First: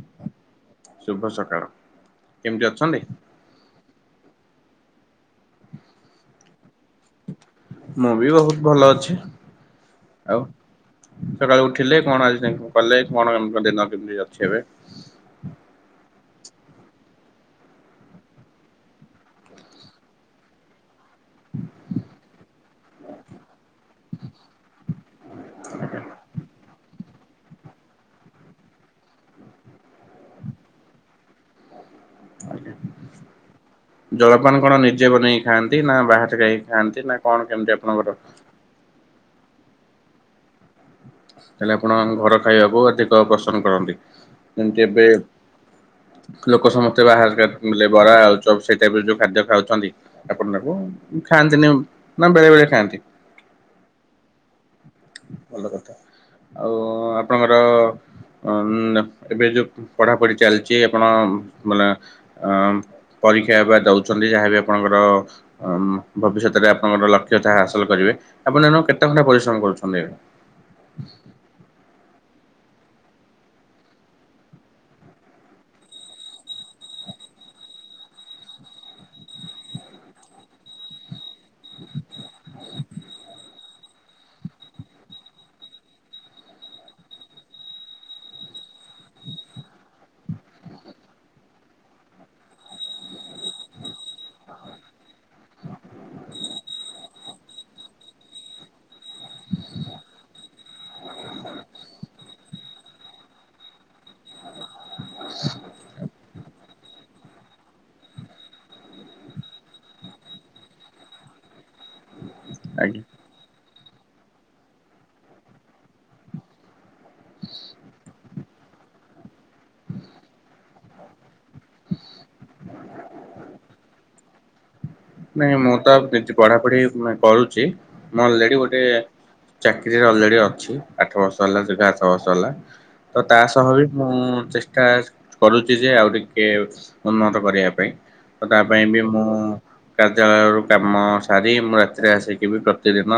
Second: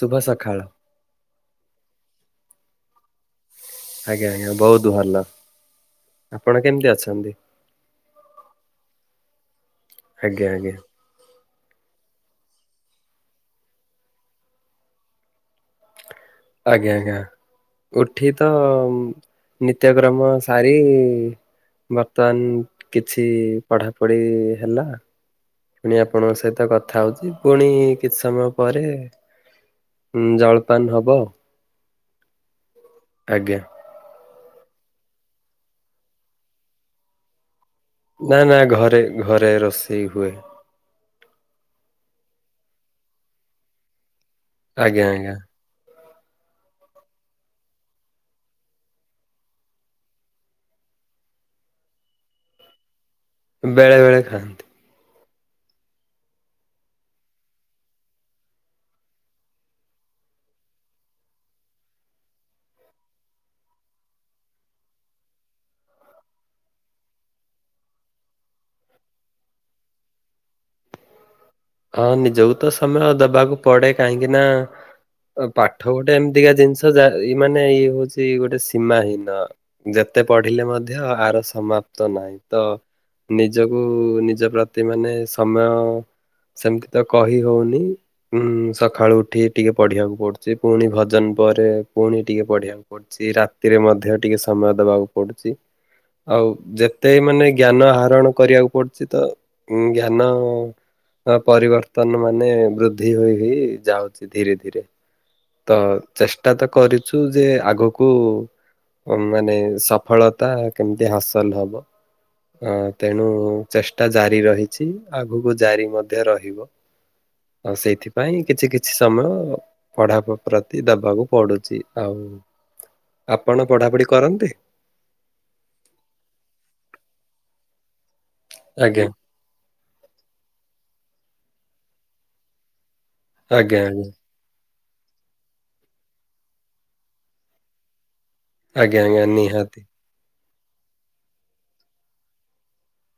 ଶୁଭ ସକାଳ। ଶୁଭ ସକାଳ, କେମିତି ଅଛନ୍ତି? ଆଜ୍ଞା ଆଜ୍ଞା ବହୁତ ଭଲ, ଆପଣ କେମିତି ଅଛନ୍ତି? ମୁଁ ବି ବହୁତ ଭଲ ଅଛି। ଆଜ୍ଞା ଆଜ୍ଞା। ସକାଳେ ଉଠିଲେ କଣ ଆ କଲେ କଣ ଦିନ କେମିତି ଅଛି, ଏବେ? ଆଜ୍ଞା ଆଜ୍ଞା। ଉଠି ତ ନିତ୍ୟକ୍ରମ ସାରି ବର୍ତ୍ତମାନ କିଛି ପଢାପଢି ହେଲା ପୁଣି ଆପଣଙ୍କ ସହିତ କଥା ହଉଛି, ପୁଣି କିଛି ସମୟ ପରେ ଉ ଜଳପାନ ହବ ଆଜ୍ଞା। ଆଜ୍ଞା ଜଳପାନ କଣ ନିଜେ ବନେଇକି ଖାଆନ୍ତି, ନା ବାହାରେ ଯାଇକି ଖାଆନ୍ତି ନା କଣ କେମିତି? ଆପଣଙ୍କର? ନା ନା ଘରେ ଘରେ ରୋଷେଇ ହୁଏ। ତାେଲେ ଆପଣ ଘର ଖାଇବାକୁ ଅଧିକ ପସନ୍ଦ କରନ୍ତି, ଯେମିତି ଆଜ୍ଞା ଏବେ ଆଜ୍ଞା [inaudible] ଲୋକ ସମସ୍ତେ ବାହାର ବରା, ଆଉ ସେଇ ଟାଇପ ଯୋଉ ଖାଦ୍ୟ ଖାଉଛନ୍ତି, ଆପଣ ତାକୁ ଖା ଖ ନା ବେଳେ ବେଳେ ଖାଆନ୍ତି? ବେଳେ ବେଳେ ଖାଆନ୍ତି! ଭଲ କଥା ଆଉ ଆପଣଙ୍କର ହ ଏବେ ଯୋଉ ପଢାପଢି ଚାଲିଛି ଆପଣ ମାନେ ଅ ପରୀକ୍ଷାବା ଦେଉଛନ୍ତି ଯାହାବି ଆପଣଙ୍କର ଭବିଷ୍ୟତରେ ଆପଣଙ୍କର ଲକ୍ଷ୍ୟ ତାହା ହାସଲ କରିବେ ଆପଣ ଏନ କେତେ ଖଣ୍ଟା ପରିଶ୍ରମ କରୁଛନ୍ତି? ହଁ ନିଜକୁ ତ ସମୟ ଦବାକୁ ପଡେ କାହିଁକି ନା ପାଠ ଗୋଟେ ଏମିତିକା ଜିନିଷ ଯା ଇ ମାନେ ଇଏ ହଉଛି, ଗୋଟେ ସୀମାହୀନ ମତେ ପଢିଲେ ମଧ୍ୟ ଆର ସମାପ୍ତ ନାହିଁ ତ ନିଜକୁ ନିଜ ପ୍ରତି ମାନେ ସମୟ ସେମିତି ତ କହି ହଉନି, ଉଁ ସକାଳୁ ଉଠି ଟିକେ ପଢିବାକୁ ପଡୁଛି ପୁଣି ଭଜନ ପରେ ପୁଣି ଟିକେ ପଢିବାକୁ ପଡୁଛି, ରାତିରେ ମଧ୍ୟ ଟିକେ ସମୟ ଦବାକୁ ପଡୁଛି ଆଉ ଯେତେ ମାନେ ଜ୍ଞାନ ଆହରଣ କରିବାକୁ ପଡୁଛି ତ ଉ ଜ୍ଞାନ ପରିବର୍ତ୍ତନ ମାନେ ବୃଦ୍ଧି ହୋଇ ହୋଇ ଯାଉଛି ଧୀରେ ଧୀରେ ତ ଚେଷ୍ଟା ତ କରିଛୁ ଯେ ଆଗକୁ ମାନେ ସଫଳତା କେମିତି ହାସଲ ହବ। ଅ ଆଜ୍ଞା ତେଣୁ ଚେଷ୍ଟା ଜାରି ରହିଛି, ଆଗକୁ ଜାରି ମଧ୍ୟ ରହିବ। ଆଉ ସେଇଥିପାଇଁ କିଛି କିଛି ସମୟ ପଢା ପ୍ରତି ଦବାକୁ ପଡୁଛି ଆଉ। ଆପଣ ପଢାପଢି କରନ୍ତି! ନାଇଁ ମୁଁ ତ ପଢାପଢି କରୁଛି ମୁଁ ଅଲରେଡି ଗୋଟେ ଆଜ୍ଞା ଚାକିରିରେ ଅଲରେଡି ଅଛି, ଆଠ ବର୍ଷ ଲା ଘାସ ବସଲା ତ ତା ସହ ଆଜ୍ଞା ବି ଆଜ୍ଞା ମୁଁଷ୍ଟ କରୁଛି ଯେ ଆଉ ଟିକେ ଉନ୍ନତ କରିବା ପାଇଁ। ତ ତା ପାଇଁ ଆଜ୍ଞା ବି ଆଜ୍ଞା ମୁଁ ନିହାତି କାର୍ଯ୍ୟାଳୟରୁ କାମ ସାରି ମୁଁ ରାତିରେ ଆସିକିିବ ପ୍ରତିଦିନ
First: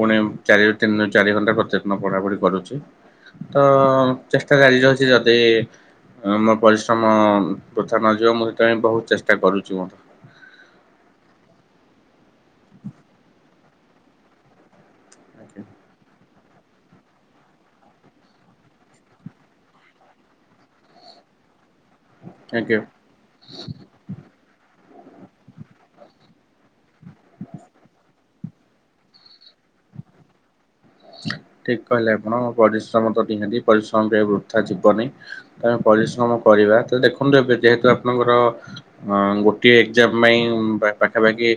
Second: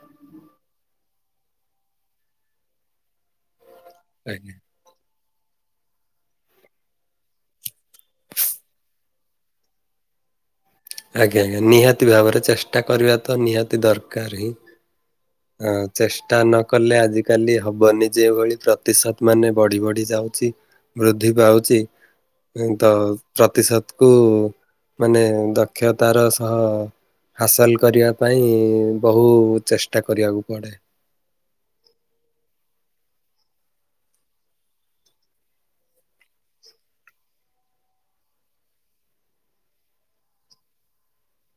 ପୁଣି ଚାରିରୁ ତିନିରୁ ଚାରି ଘଣ୍ଟା କରତ ପଢାପଢି କରୁଛି ତ ଆଜ୍ଞା। ଚେଷ୍ଟା କରିଉଛି ମୋ ପରିଶ୍ରମ ତଥା ନଯିବ, ମୁଁ ସେଥିପାଇଁ ବହୁତ ଚେଷ୍ଟା କରୁଛି ମୋର। ଆଜ୍ଞା ଆଜ୍ଞା, ନିହାତି ଭାବରେ ଚେଷ୍ଟା କରିବା ତ ନିହାତି ଦରକାର ହିଁ। ଆଜ୍ଞା ହ ଚେଷ୍ଟା ନ କଲେ ଆଜିକାଲି ହବନି ଯେଭଳି ପ୍ରତିଶତ ମାନେ ବଢି ବଢି ଯାଉଛି ବୃଦ୍ଧି ପାଉଛି ଆଜ୍ଞା। ତ ପ୍ରତିଶତ କୁ ମାନେ ଦକ୍ଷତାର ସହ ହାସଲ କରିବା ପାଇଁ ବହୁ ଚେଷ୍ଟା କରିବାକୁ ପଡେ। ଠିକ କହିଲେ ଆପଣ, ପରିଶ୍ରମ ତ ନିହାତି ପରିଶ୍ରମ ପାଇଁ ବୃଥା ଯିବନି ତମେ ପରିଶ୍ରମ କରିବା, ତ ଦେଖନ୍ତୁ ଏବେ ଯେହେତୁ ଆପଣଙ୍କର ହଁ ଗୋଟିଏ ଏକ୍ଜାମ୍ ପାଇଁ ପାଖାପାଖି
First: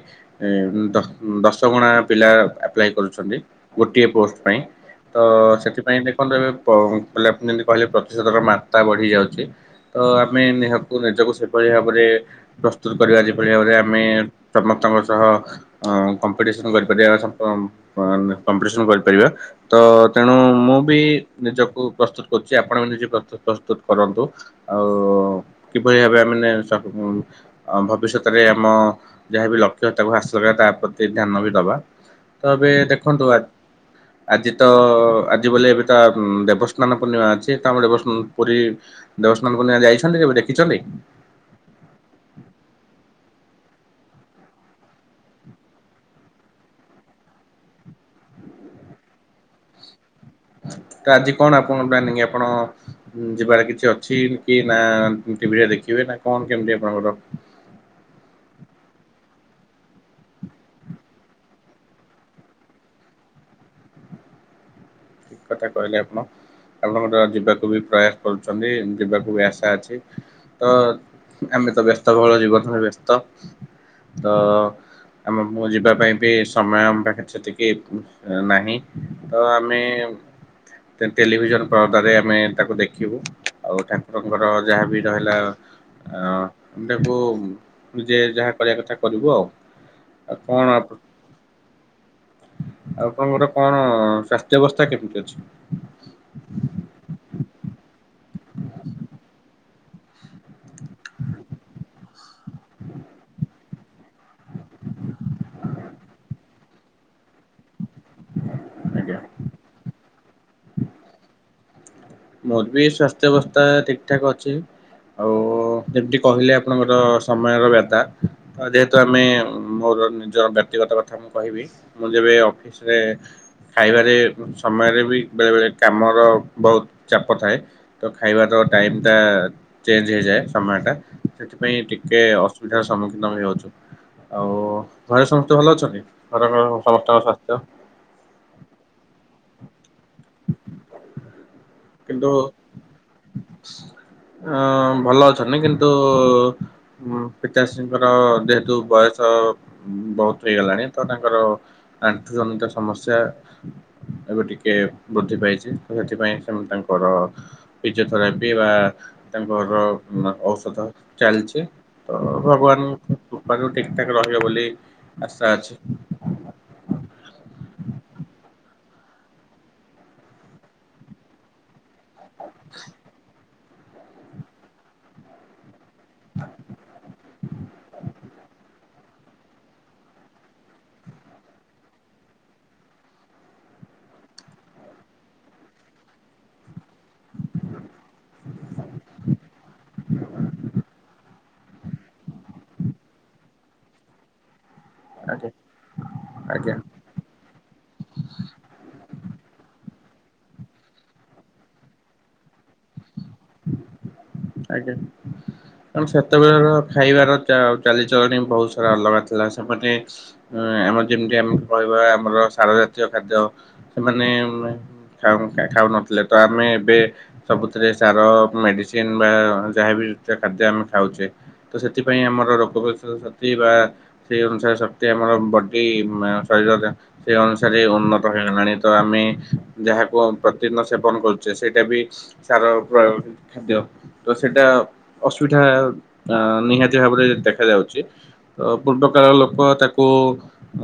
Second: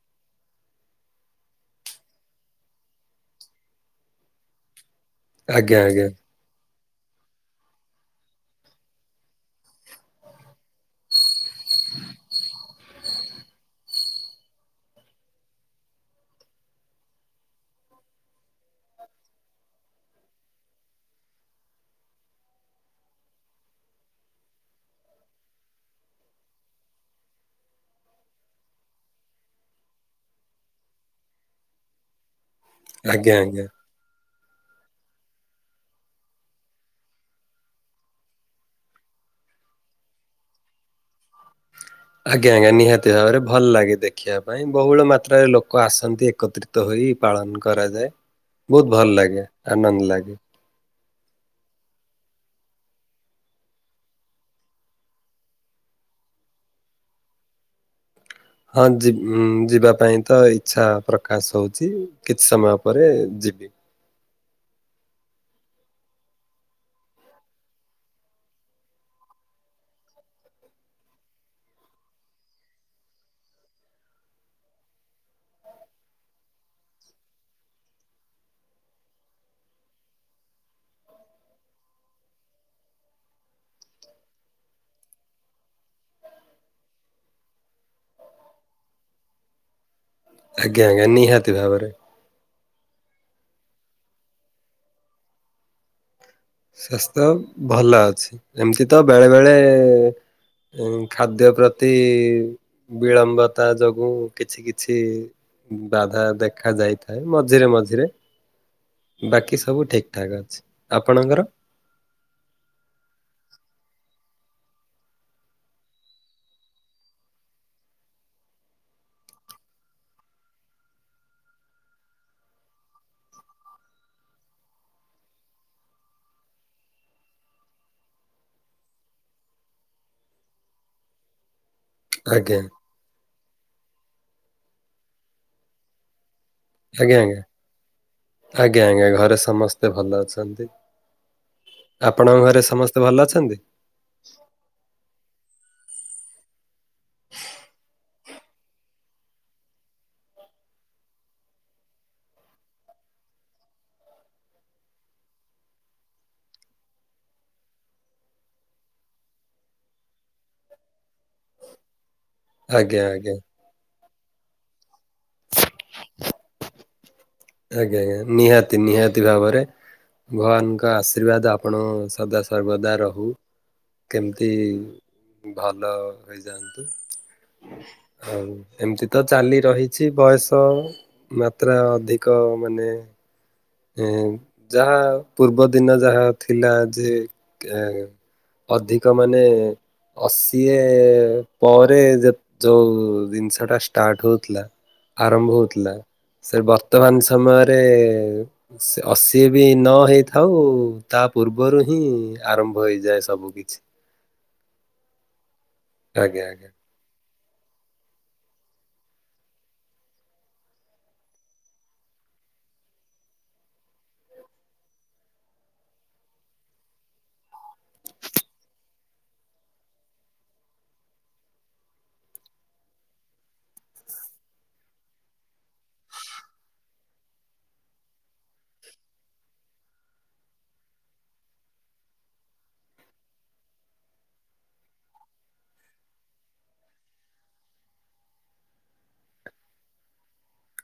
ଦଶ୍ ଦଶଗୁଣା ପିଲା ଆପ୍ଲାଏ କରୁଛନ୍ତି। ଗୋଟିଏ ପୋଷ୍ଟ ପାଇଁ, ତ ଆଜ୍ଞା ସେଥିପାଇଁ ଆଜ୍ଞା ଦେଖନ୍ତୁ ଏବେ ପ ଲାପ୍ ଆପଣ ଯେମିତି କହିଲେ ପ୍ରତିଶୋଧର ମାତ୍ରା ବଢ଼ିଯାଉଚି। ତ ଆମେ ନିହକୁ ନିଜକୁ ସେଭଳି ଭାବରେ ପ୍ରସ୍ତୁତ୍ କରିବା ଯେଭଳି ଭାବରେ ଆମେ ସମସ୍ତଙ୍କ ସହ ଅଁ କମ୍ପିଟିସନ କରିପାରିବା । କାଲି ସପ ଟମ୍ ବାହାରିନେ କମ୍ପିଟିସନ୍ ପାଇଁ କରିବା ତ ତେଣୁ ମୁଁ ବି ନିଜକୁ ପ୍ରସ୍ତୁତ କରୁଚି ଆପଣ ବି ନିଜେ ପ୍ରସ୍ତୁତ ପ୍ରସ୍ତୁତ କର କନ୍ତୁ ଆଉ କିଭଳି ଭାବେ ଆମେ ମାନେ [unintelligible] ଭବିଷ୍ୟତରେ ଆମ ଯାହା ବିି ଲକ୍ଷ୍ୟ ତାକୁ ହାସ କରିବା, ତା ପ୍ରତି ଧ୍ୟାନ ବି ଦବା ତ ଏବେ ଦେଖନ୍ତୁ ଆଜ୍ଞା ଆଜ୍ଞା। ଆଜି ତ ଆଜି ବୋଲି ଏବେ ତ ଦେବସ୍ନାନ ପୂର୍ଣ୍ଣିମା ଅଛି ତାପରେ ଦେବସ୍ନାନ ପୁରୀ ଦେବସ୍ନାନ ପୂର୍ଣ୍ଣିମା ଯାଇଛନ୍ତି। କେବେ ଦେଖିଛନ୍ତି? ଆଜ୍ଞା ଆଜ୍ଞା ନିହାତି ଭାବରେ ଭଲ୍ ଲାଗେ ଦେଖିବା ପାଇଁ ବହୁଳ ମାତ୍ରାରେ ଲୋକ ଆସନ୍ତି ଏକତ୍ରିତ ହୋଇ କି ପାଳନ କରାଯାଏ। ବହୁତ ଭଲ ଲାଗେ, ଆନନ୍ଦ ଲାଗେ। ଆ । ତ ଆଜି କଣ ଆପଣଙ୍କ ପ୍ଲାନିଂ? ଆପଣ ଯିବାର କିଛି ଅଛି କି, ନା ଟିଭିରେ ଦେଖିବେ । ଡେ ଟା କଣ କେମିତି ଆପଣଙ୍କର [inaudible] ହଁ ଯିବ୍ ଉମ୍ ଯିବା ପାଇଁ ତ ଇଚ୍ଛା ପ୍ରକାଶ ହଉଚି କିଛି ସମୟ ପରେ ଦିବି । ଠିକ୍ କଥା କହିଲେ ଆପଣ। [inaudible] ଆପଣଙ୍କର ଯିବାକୁ ବି ପ୍ରୟାସ କରୁଛନ୍ତି, ଯିବାକୁ ବି ଆଶା ଅଛି। ତ ଆମେ ତ ବ୍ୟସ୍ତବହୁଳ ଜୀବନରେ ବ୍ୟସ୍ତ। [inaudible] ତ ଆମ ମୁଁ ଯିବା ପାଇଁ ବି ସମୟ ଆମ ପାଖରେ ସେତିକି ନାହିଁ। ତ ଆମେ [inaudible] ଟେ ଟେଲିଭିଜନ ପରଦାରେ ଆମେ ତାକୁ ଦେଖିବୁ, ଆଉ ଠାକୁରଙ୍କର ଯାହାବି ରହିଲା। କାରଣ୍ ତାକୁ ନିଜେ ଯାହା କରିଆ କଥା କରିବୁ ଆଉ। ଆଉ କଣ ଆଜ୍ଞା ଆଜ୍ଞା, ନିହାତି ଭାବରେ। ଆପଣଙ୍କର କଣ ସ୍ୱାସ୍ଥ୍ୟ ଅବସ୍ଥା କେମିତି ଅଛି? [inaudible] ସ୍ୱାସ୍ଥ୍ୟ ଭଲ ଅଛି, ଏମିତି ତ ବେଳେ ବେଳେ ଇଙ୍ଗ୍ ଖାଦ୍ୟ ପ୍ରତି ବିଳମ୍ବତା ଯୋଗୁ କିଛି କିଛି ବାଧା ଦେଖା ଯାଇଥାଏ। ମଝିରେ ମଝିରେ। ଆଜ୍ଞା। [inaudible] ବାକି ସବୁ ଠିକ ଠାକ୍ ଅଛି। ଆପଣଙ୍କର ମୋର ବି ସ୍ୱାସ୍ଥ୍ୟ ବ୍ୟସ୍ଥା ଠିକ୍ ଠାକ୍ ଅଛି। ଆଉ ଯେମିତି କହିଲେ ଆପଣଙ୍କର ସମୟର ବ୍ୟଥା, ଯେହେତୁ ଆମେ ର ନିଜର ବ୍ୟକ୍ତିଗତ କଥା ମୁଁ କହିବି, ମୁଁ ଯେବେ ଅଫିସରେ ଖାଇବାରେ, ସମୟରେ ବି ବେଳେ ବେଳେ କାମର ବହୁତ୍ ଚାପ ଥାଏ, ତ ଖାଇବାର ଟାଇମ ଟା ଚେଞ୍ଜ ହେଇଯାଏ। ସମୟଟା ସେଠି ପାଇଁ ଟିକେ ଆଜ୍ଞା ଅସୁବିଧାର ସମ୍ମୁଖୀନ ହୋଇଅଛୁ। ଆଉ ଘରେ ସମସ୍ତେ ଭଲ ଅଛନ୍ତି? ଘରର ଆଜ୍ଞା ସମସ୍ତଙ୍କ ଆଜ୍ଞା, ସ୍ୱାସ୍ଥ୍ୟ ଆଜ୍ଞା ଆଜ୍ଞା ଘରେ ସମସ୍ତେ ଭଲ ଅଛନ୍ତି। କିନ୍ତୁ ଆପଣଙ୍କ [inaudible] ଘରେ ସମସ୍ତେ ଭଲ ଅଛନ୍ତି? ଅଁ ଭଲ ଅଛନ୍ତି କିନ୍ କିନ୍ତୁ, ପିତାଶ୍ରୀଙ୍କର ଯେହେତୁ ବୟସ ବହୁତ ହେଇଗଲାଣି ତ ତାଙ୍କର ଆଣ୍ଠୁ ଜନିତ ସମସ୍ୟା [inaudible] ଏବେ ଟିକେ ବୃଦ୍ଧି ପାଇଛି, ତ ସେଥିପାଇଁ ସେମ ତାଙ୍କର ଫିଜିଓଥେରାପି ବା ତାଙ୍କର ମ୍ ଔଷଧ ଚାଲଚି। ତ ଆଜ୍ଞା ଭଗବାନଙ୍କ ଆଜ୍ଞା କୃପାରୁ ଟି ଠିକ୍ ଠାକ୍ ରହିବ ବୋଲି ଆସା ଅଛି। [unintelligible] ଆଜ୍ଞା ଆଜ୍ଞା ନିହାତି ନିହାତି ଭାବରେ, ଭଗବାନଙ୍କ ଆଶୀର୍ବାଦ ଆପଣ ସଦା ସର୍ବଦା ରହୁ, କେମିତି ଭଲ୍ ଭଲ ହେଇଯାଆନ୍ତୁ [unintelligible] ଆଉ ଏମତି ତ ଚାଲି ରହିଛି, ବୟସ ମାତ୍ରା ଅଧିକ ମାନେ ଏଁ, ଯାହା ପୂର୍ବ ଦିନ ଯାହା ଥିଲା ଯେ କେଁ ଅଧିକ ମାନେ ଅ ସିଏ ପରେ ଯୋଉ ଜିନିଷ ଟା ଷ୍ଟାର୍ଟ ହଉଥିଲା। ଆରମ୍ଭ ଆଜ୍ଞା ହଉଥିଲା। ସେ ଆଜ୍ଞା ବର୍ତ୍ତମାନ ସମୟରେ ଅ ସିଏ ବି ନ ହେଇଥାଉ। ତା ପୂର୍ବରୁ ହିଁ ଆରମ୍ଭ ହୋଇଯାଏ। ଆଜ୍ଞା। କଣ ଆଜ୍ଞା ସେତେବେଳ ଆଜ୍ଞା। ଖାଇବା ଚାଲିଚଳଣି ବହୁତ ସାରା ଅଲଗା ଥିଲା। ସେ ମାନେ ଆମର ଯେମିତି ଆମେ କହିବା ଆମର ସାର ଜାତୀୟ ଖାଦ୍ୟ ସେମାନେ ଖାଉ ଖାଉନଥିଲେ। ତ ଆମେ ଏବେ ସବୁଥିରେ ତାର ମେଡିସିନ୍ ବା ଯାହାବି ଖାଦ୍ୟ ଆମେ ଖାଉଛେ। ତ ସେଥିପାଇଁ ଆମର ରୋଗ ଶକ୍ତି ବା ସେ ଅନୁସାରେ ଶକ୍ତି ଆମର ବଡି ଶରୀ ସେ ଅନୁସାରେ ଉନ୍ନତ ହେଇଗଲାଣି। ତ ଆମେ ଯାହାକୁ ପ୍ରତିଦିନ ସେବନ କରୁଛେ। ସେଇଟା ବି ସାର ପ୍ରୟୋଗ ଖାଦ୍ୟ ତ ସେଇଟା ଅସୁବିଧା ନିହାତି ଭାବରେ ଦେଖାଯାଉଛି। ଚେ ତ ପୂର୍ବ କାଳର ଲୋକ ତାକୁ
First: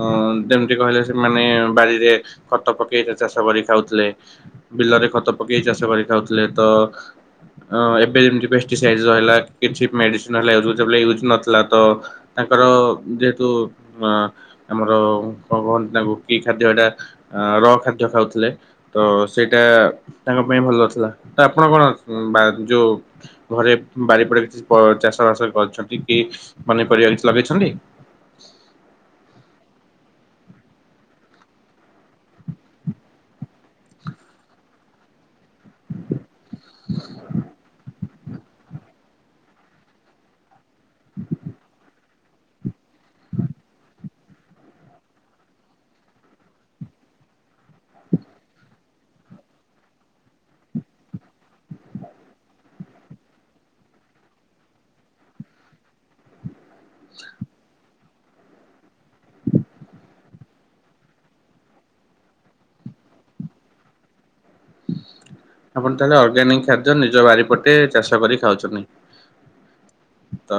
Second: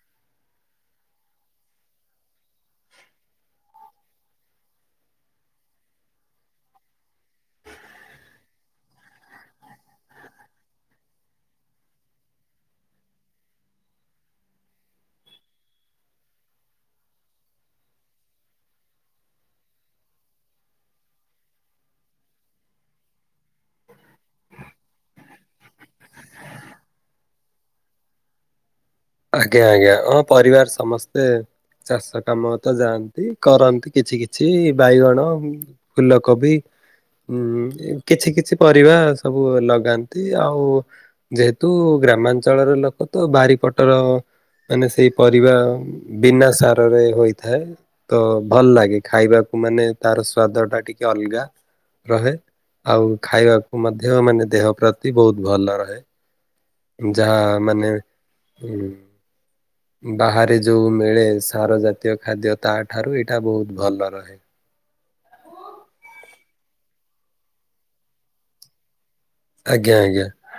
ଅ ଯେମିତି କହିଲେ ସେମାନେ ବାରିରେ ଖ ଖତ ପକେଇ ଚାଷ କରି ଖାଉଥିଲେ। ବିଲରେ ଖତ ପକେଇ ଚାଷ କରି ଖାଉଥିଲେ। ତ ଅଁ ଏବେ ଯେମିତି ପେଷ୍ଟିସିଆଇଡ୍ ରହିଲା। କିଛି ମେଡିସିନ୍ ହେ ୟୁଜ୍ ନଥିଲା। ତ ତାଙ୍କ ତ ଯେହେତୁ ଆମର କଣ କି ଖାଦ୍ୟ ହେଟା ଆ ର ଖାଦ୍ୟ ଖାଉଥିଲେ। ତ ସେଇଟା ତାଙ୍କ ପାଇଁ ଭଲଥିଲା। ତା ଆପଣ କଣ ବା ଯୋଉ ଘରେ ବାରିପଡା କିଛି ଚାଷ ବାସ କରିଛନ୍ତି କି? ପନିପରିବା କିଛି ଲଗେଇଛନ୍ତି। ଆଜ୍ଞା ଆଜ୍ଞା ହଁ ପରିବାର ସମସ୍ତେ ଚାଷ କାମ ତ ଯାଆନ୍ତି କରନ୍ତି। କିଛି କିଛି ବାଇଗଣ ଫୁଲକୋବି ଉଁ ଏ କିଛି କିଛି ପରିବା ସବୁ ଲଗାନ୍ତି। ଆଉ ଯେହେତୁ ଗ୍ରାମାଞ୍ଚଳର ଲୋକ ତ ବାରିପଟର ମାନେ ସେଇ ପରିବା ବିନା ସାରରେ ହୋଇଥାଏ। ତ ଭଲ ଲାଗେ ଖାଇବାକୁ। ତା ମାନେ ତାର ସ୍ଵାଦ ଟା ଟିକେ ଅଲଗା ରହେ। ଆଉ ଖାଇବାକୁ ମଧ୍ୟ ମାନେ ଦେହ ପ୍ରତି ବହୁତ ଭଲ ରହେ। ଯାହା ମାନେ ଉ ବାହାରେ ଯୋଉ ମିଳେ। ସାର ଜାତୀୟ ଖାଦ୍ୟ ତାଠାରୁ ଏଇଟା ବହୁତ ଭଲ ରହେ। ଆପଣ ତାହେଲେ ଅର୍ଗାନିକ ଖାଦ୍ୟ ନିଜ ବାରି ପଟେ ଚାଷ କରି ଖାଉଛନ୍ତି। ଆଜ୍ଞା ଆଜ୍ଞା ତ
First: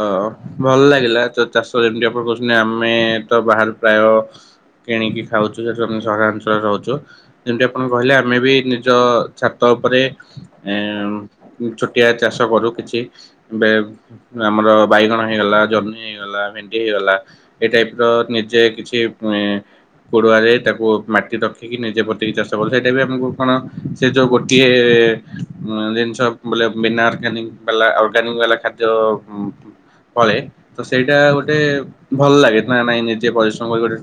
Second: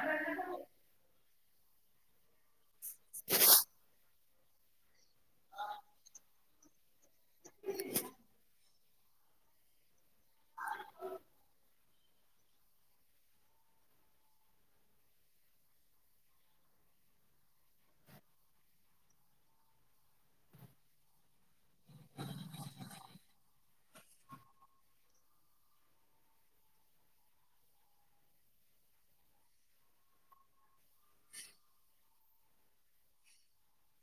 ଭଲ ଲାଗ ଥିଲା ତ ଚାଷ ଯେମତି ଆପଣ କହୁଛନ୍ତି। ଆମେ ତ ବାହାରେ ପ୍ରାୟ କିଣିକି ଖାଉଛୁ ସେଠୁ ଆମେ ସହରାଞ୍ଚଳରେ ରହୁଛୁ। ଯେମତି ଆପଣ କହିଲେ ଆମେ ବି ନିଜ ଛା ତ ଉପରେ ଛୋଟିଆ ଚାଷ କରୁ। କିଛି ବେ ଆମ ଆମର ବାଇଗଣ ହେଇଗଲା। ଜହ୍ନି ହେଇଗଲା ଭେଣ୍ଡି ହେଇଗଲା। ଏଇ ଟାଇପ୍ ର ନିଜେ କିଛି କୋଡୁଆରେ ତାକୁ ମାଟି ରଖିକି ନିଜେ ବତିକି ଚାଷ କଲେ ସେଇଟା ବି ଆମକୁ କଣ ସେ ଯୋଉ ଗୋ କିଏ ଜିନିଷ ବୋ ବିନା ଅଗାନ ବାଲା ଅର୍ଗାନିକ ବାଲା ଖାଦ୍ୟ କଳେ ତ ସେଇଟା ଗୋଟେ ଭଲ ଲାଗେ। ନା ନାଇଁ ନିଜେ ପରିଶ୍ରମ କରି ଗୋଟେ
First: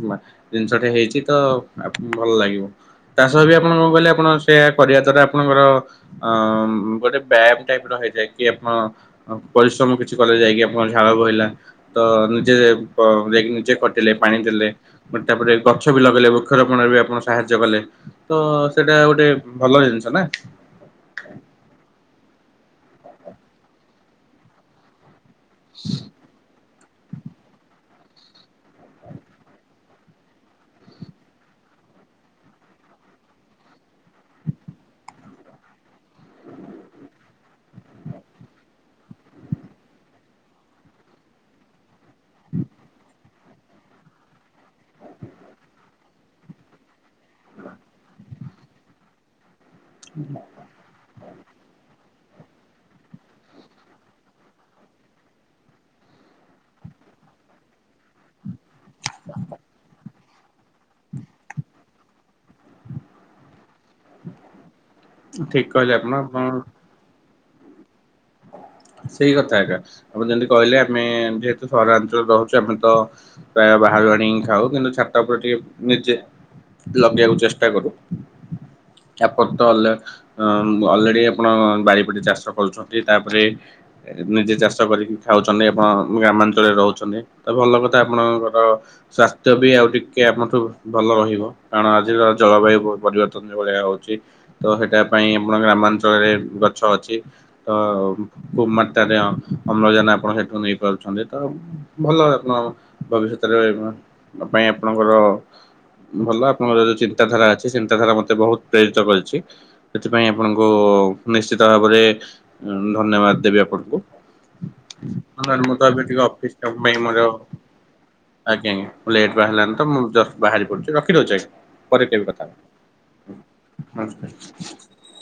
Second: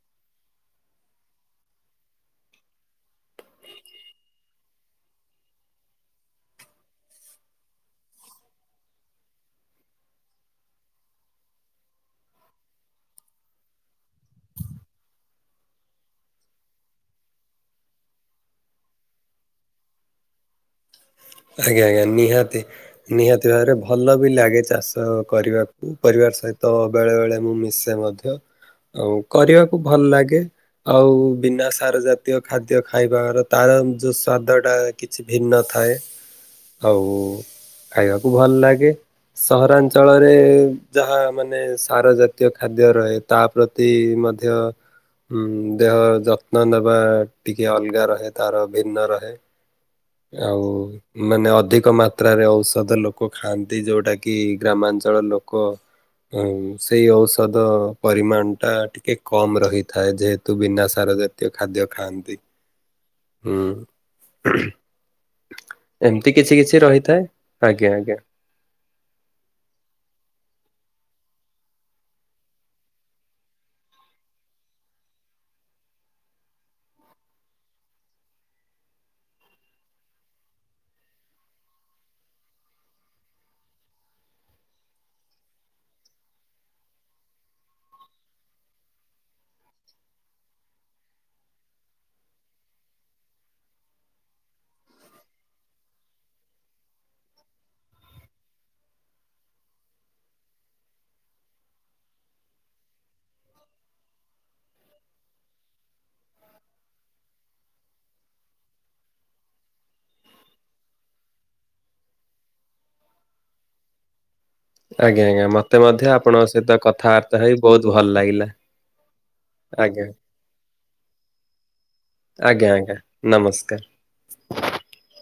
ଜିନିଷଟେ ହେଇଛି ତ ଭଲ ଲାଗିବ। ଚାଷ ବି ଆପଣ କଣ କହିଲେ ଆପଣ ସେଆ କରିବା ଦ୍ୱାରା ଆପଣଙ୍କର ଗୋଟେ ବ୍ୟାମ୍ ଟାଇପ୍ ର ହେଇଯାଏ। କି ଆପଣ ପରିଶ୍ରମ କିଛି କଲେ ଯାଇକି ଆପଣ ଝାଳ ବହିଲା। ତ ନିଜେ ନିଜେ ଖଟିଲେ ପାଣି ଦେଲେ। ତାପରେ ଗଛ ବି ଲଗେଇଲେ। ବୃକ୍ଷରୋପଣରେ ବି ଆପଣ ସାହାଯ୍ୟ କଲେ। ତ ସେଇଟା ଗୋଟେ ଭଲ ଜିନିଷ ନା। ଆଜ୍ଞା ଆଜ୍ଞା ନିହାତି ନିହାତି ଭାବରେ ଭଲ ବି ଲାଗେ। ଚାଷ କରିବାକୁ ପରିବାର ସହିତ ବେଳେ ବେଳେ ମୁଁ ମିଶେ ମଧ୍ୟ। ଆଉ କରିବାକୁ ଭଲ ଲାଗେ। ଆଉ ବିନା ସାର ଜାତୀୟ ଖାଦ୍ୟ ଖାଇବା ତାର ଯୋଉ ସ୍ଵାଦ ଟା କିଛି ଭିନ୍ନ ଥାଏ। ଆଉ ଖାଇବାକୁ ଭଲ ଲାଗେ। ସହରାଞ୍ଚଳରେ ଯାହା ମାନେ ସାର ଜାତୀୟ ଖାଦ୍ୟ ରହେ। ତା ପ୍ରତି ମଧ୍ୟ ହଁ ଦେହର ଯତ୍ନ ନବା ଟିକେ ଅଲଗା ରହେ ତାର ଭିନ୍ନ ରହେ। ଆଉ ମାନେ ଅଧିକ ମାତ୍ରାରେ ଔଷଧ ଲୋକ ଖାଆନ୍ତି ଯୋଉଟା କି ଗ୍ରାମାଞ୍ଚଳ ଲୋକ ହଁ ସେଇ ଔଷଧ ପରିମାଣ ଟା ଟିକେ କମ ରହିଥାଏ ଯେହେତୁ ବିନା ସାର ଜାତୀୟ ଖାଦ୍ୟ ଖାଆନ୍ତି। ହୁଁ। ଠିକ। କହିଲେ ଆପଣ ଏମିତି ଆପଣ କିଛି କିଛି ରହିଥାଏ ଆଜ୍ଞା ଆଜ୍ଞା। ସେଇ କଥା ଏକା ଆମ ଯେମିତି କହିଲେ ଆମେ ଯେହେତୁ ସହରାଞ୍ଚଳରେ ରହୁଚୁ ଆମେ ତ ପ୍ରାୟ ବାହାରୁ ଆଣିକି ଖାଉ କିନ୍ତୁ ଛାତ ଉପରେ ଟିକେ ନିଜେ ଲଗେଇବାକୁ ଚେଷ୍ଟା କରୁ। ତାପରେ ତ ଅଲା ଅନ୍ ଅଲଡି ଆପଣ ବାରିପଟେ ଚାଷ କରୁଚନ୍ତି ତାପରେ ନିଜେ ଚାଷ କରିକି ଖାଉଚନ୍ତି ଆପଣ ଗ୍ରାମାଞ୍ଚଳରେ ରହୁଚନ୍ତି ତ ଭଲ କଥା ଆପଣଙ୍କର ର ସ୍ୱାସ୍ଥ୍ୟ ବି ଆଉ ଟିକେ ଆମଠୁ ଭଲ ରହିବ କାରଣ ଆଜିିର ଜଳବାୟୁ ପ ପରିବର୍ତ୍ତନ ଯୋ ପଳେଆ ହଉଚି ତ ସେଟା ପାଇଁ ଆପଣ ଗ୍ରାମାଞ୍ଚଳରେ ଗଛ ଅଛି ତ ଖୁବ ମାତ୍ରାରେ ଅ-ଅମ୍ଳଜାନ ଆପଣ ସେଠୁ ନେଇପାରୁଛନ୍ତି ତ ଭଲ ଆପଣ ଭବି ଶ୍ୟତ ରହିବ ପାଇଁ ଆପଣଙ୍କର ଭଲ ଆପଣଙ୍କର ଯୋଉ ଚିନ୍ତାଧାରା ଅଛି ଚିନ୍ତାଧାରା ମତେ ବହୁତ ପ୍ରେରିତ କରିଛି ସେଥିପାଇଁ ଆପଣଙ୍କୁ ହଉ ନିଶ୍ଚିତ ଭାବରେ ଧନ୍ୟବାଦ ଦେବି ଆପଣଙ୍କୁ। ଆଜ୍ଞା ଆଜ୍ଞା ମୁଁ ମତେ ତ ମଧ୍ୟ ଟିକେ ଆପଣଙ୍କ ଅଫିସ ସହିତ ପାଇଁ ମୋର କଥାବାର୍ତ୍ତା ହେଇ ବହୁତ ଭଲ ଲାଗିଲା ଆଜ୍ଞା ଆଜ୍ଞା। ମୁ ଲେଟ ବାହାରିଲି। ହେଲାନି ତ ମୁଁ ଆଜ୍ଞା ଜଷ୍ଟ ବାହାରି ପଡୁଚି ରଖିଦଉଚି ଆଜ୍ଞା। ପରେ କେବେ କଥାହବା ଆଜ୍ଞା ଆଜ୍ଞା ନମସ୍କାର। ନମସ୍କାର୍।